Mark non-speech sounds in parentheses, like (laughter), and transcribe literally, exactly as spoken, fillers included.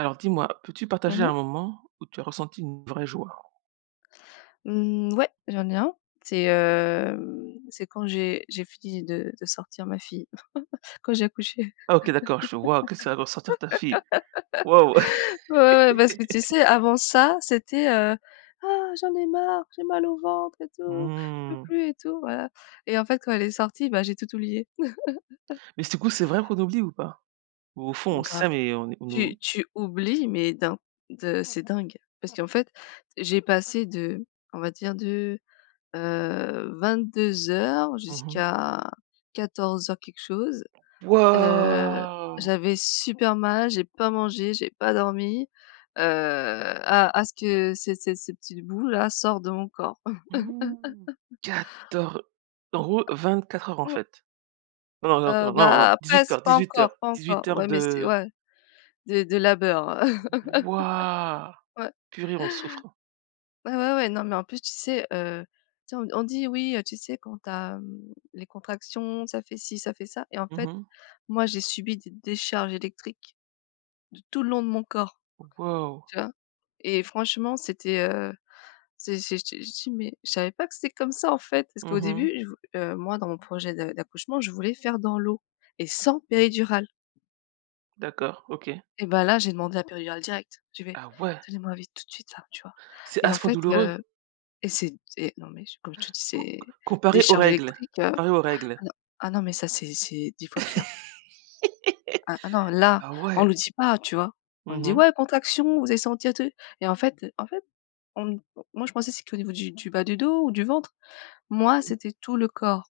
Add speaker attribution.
Speaker 1: Alors dis-moi, peux-tu
Speaker 2: Mmh
Speaker 1: partager
Speaker 2: mh.
Speaker 1: un moment où tu as ressenti une vraie joie?
Speaker 2: Mmh. Ouais, j'en ai un. C'est, heu, c'est quand j'ai j'ai fini de de sortir ma fille (chuckles) quand j'ai accouché.
Speaker 1: Ah OK d'accord, je vois que ça, sortir ta fille. Waouh.
Speaker 2: (laughs) Ouais ouais. Parce que tu
Speaker 1: (laughs)
Speaker 2: sais avant ça c'était, heu: «Ah j'en ai marre, j'ai mal au ventre et tout, je peux
Speaker 1: Mmh.
Speaker 2: plus et tout» voilà. Et en fait quand elle est sortie, bah, j'ai tout oublié. (chuckles)
Speaker 1: Mais du coup c'est vrai qu'on oublie ou pas? Ou au fond on
Speaker 2: Grave.
Speaker 1: sait mais on est on
Speaker 2: Tu
Speaker 1: ou
Speaker 2: tu oublies, mais d'un de c'est dingue. Parce qu'en fait, j'ai passé de, on va dire de, heu, vingt-deux heures
Speaker 1: Mmh mh.
Speaker 2: jusqu'à quatorze heures quelque chose. Heu.
Speaker 1: Waouh.
Speaker 2: J'avais super mal, j'ai pas mangé, j'ai pas dormi. Heu. A a ce que ces ces cette petit bout là sort de mon corps.
Speaker 1: (gasps)
Speaker 2: (laughs)
Speaker 1: Quator en gros vingt-quatre heures en
Speaker 2: Mmh.
Speaker 1: fait. Non, non,
Speaker 2: Heu,
Speaker 1: non, non, non,
Speaker 2: bah pas
Speaker 1: dix-huit
Speaker 2: sou
Speaker 1: heures,
Speaker 2: pas
Speaker 1: dix-huit heures,
Speaker 2: encore pas encore.
Speaker 1: dix-huit heures
Speaker 2: Ouais mais c'est
Speaker 1: de
Speaker 2: ouais, de de labeur.
Speaker 1: Waouh,
Speaker 2: (laughs) Ouais.
Speaker 1: purée on souffre.
Speaker 2: Bah ouais ouais non mais en plus, tu sais, heu, tu sais on on dit: «Oui, heu, tu sais quand tu as les contractions, ça fait ci ça fait ça». Et en
Speaker 1: Mmh
Speaker 2: fait
Speaker 1: mh.
Speaker 2: moi j'ai subi des décharges électriques. De tout le long de mon corps.
Speaker 1: Waouh.
Speaker 2: Tu vois? Et franchement c'était, heu, c'est c'est j te j je dis: «Mais je savais pas que c'était comme ça en fait». Parce
Speaker 1: Mmh
Speaker 2: qu'au
Speaker 1: mh.
Speaker 2: début, je vou heu, moi dans mon projet de d'accouchement, je voulais faire dans l'eau et sans péridurale.
Speaker 1: D'accord, OK.
Speaker 2: Et ben là j'ai demandé la péridurale directe. J'ai fait:
Speaker 1: Ah ouais!
Speaker 2: «Donnez moi vite tout de suite là», tu vois.
Speaker 1: C'est à
Speaker 2: Et en
Speaker 1: ce point
Speaker 2: fait,
Speaker 1: douloureux?
Speaker 2: heu, et c'est d et non mais comme je te dis, c'est
Speaker 1: Com comparé aux
Speaker 2: décharges
Speaker 1: règles,
Speaker 2: électriques, heu,
Speaker 1: comparé aux règles?
Speaker 2: ah non, mais ça, c'est c'est dix fois pire.
Speaker 1: (laughs)
Speaker 2: Ah ah non là,
Speaker 1: Bah
Speaker 2: on
Speaker 1: ouais.
Speaker 2: le dit pas, tu vois? On
Speaker 1: Mmh
Speaker 2: dit:
Speaker 1: mh.
Speaker 2: «Ouais, contraction, vous allez sentir et tout». Et en fait en fait, on moi je pensais c'était au niveau du du bas du dos ou du ventre. Moi c'était tout le corps.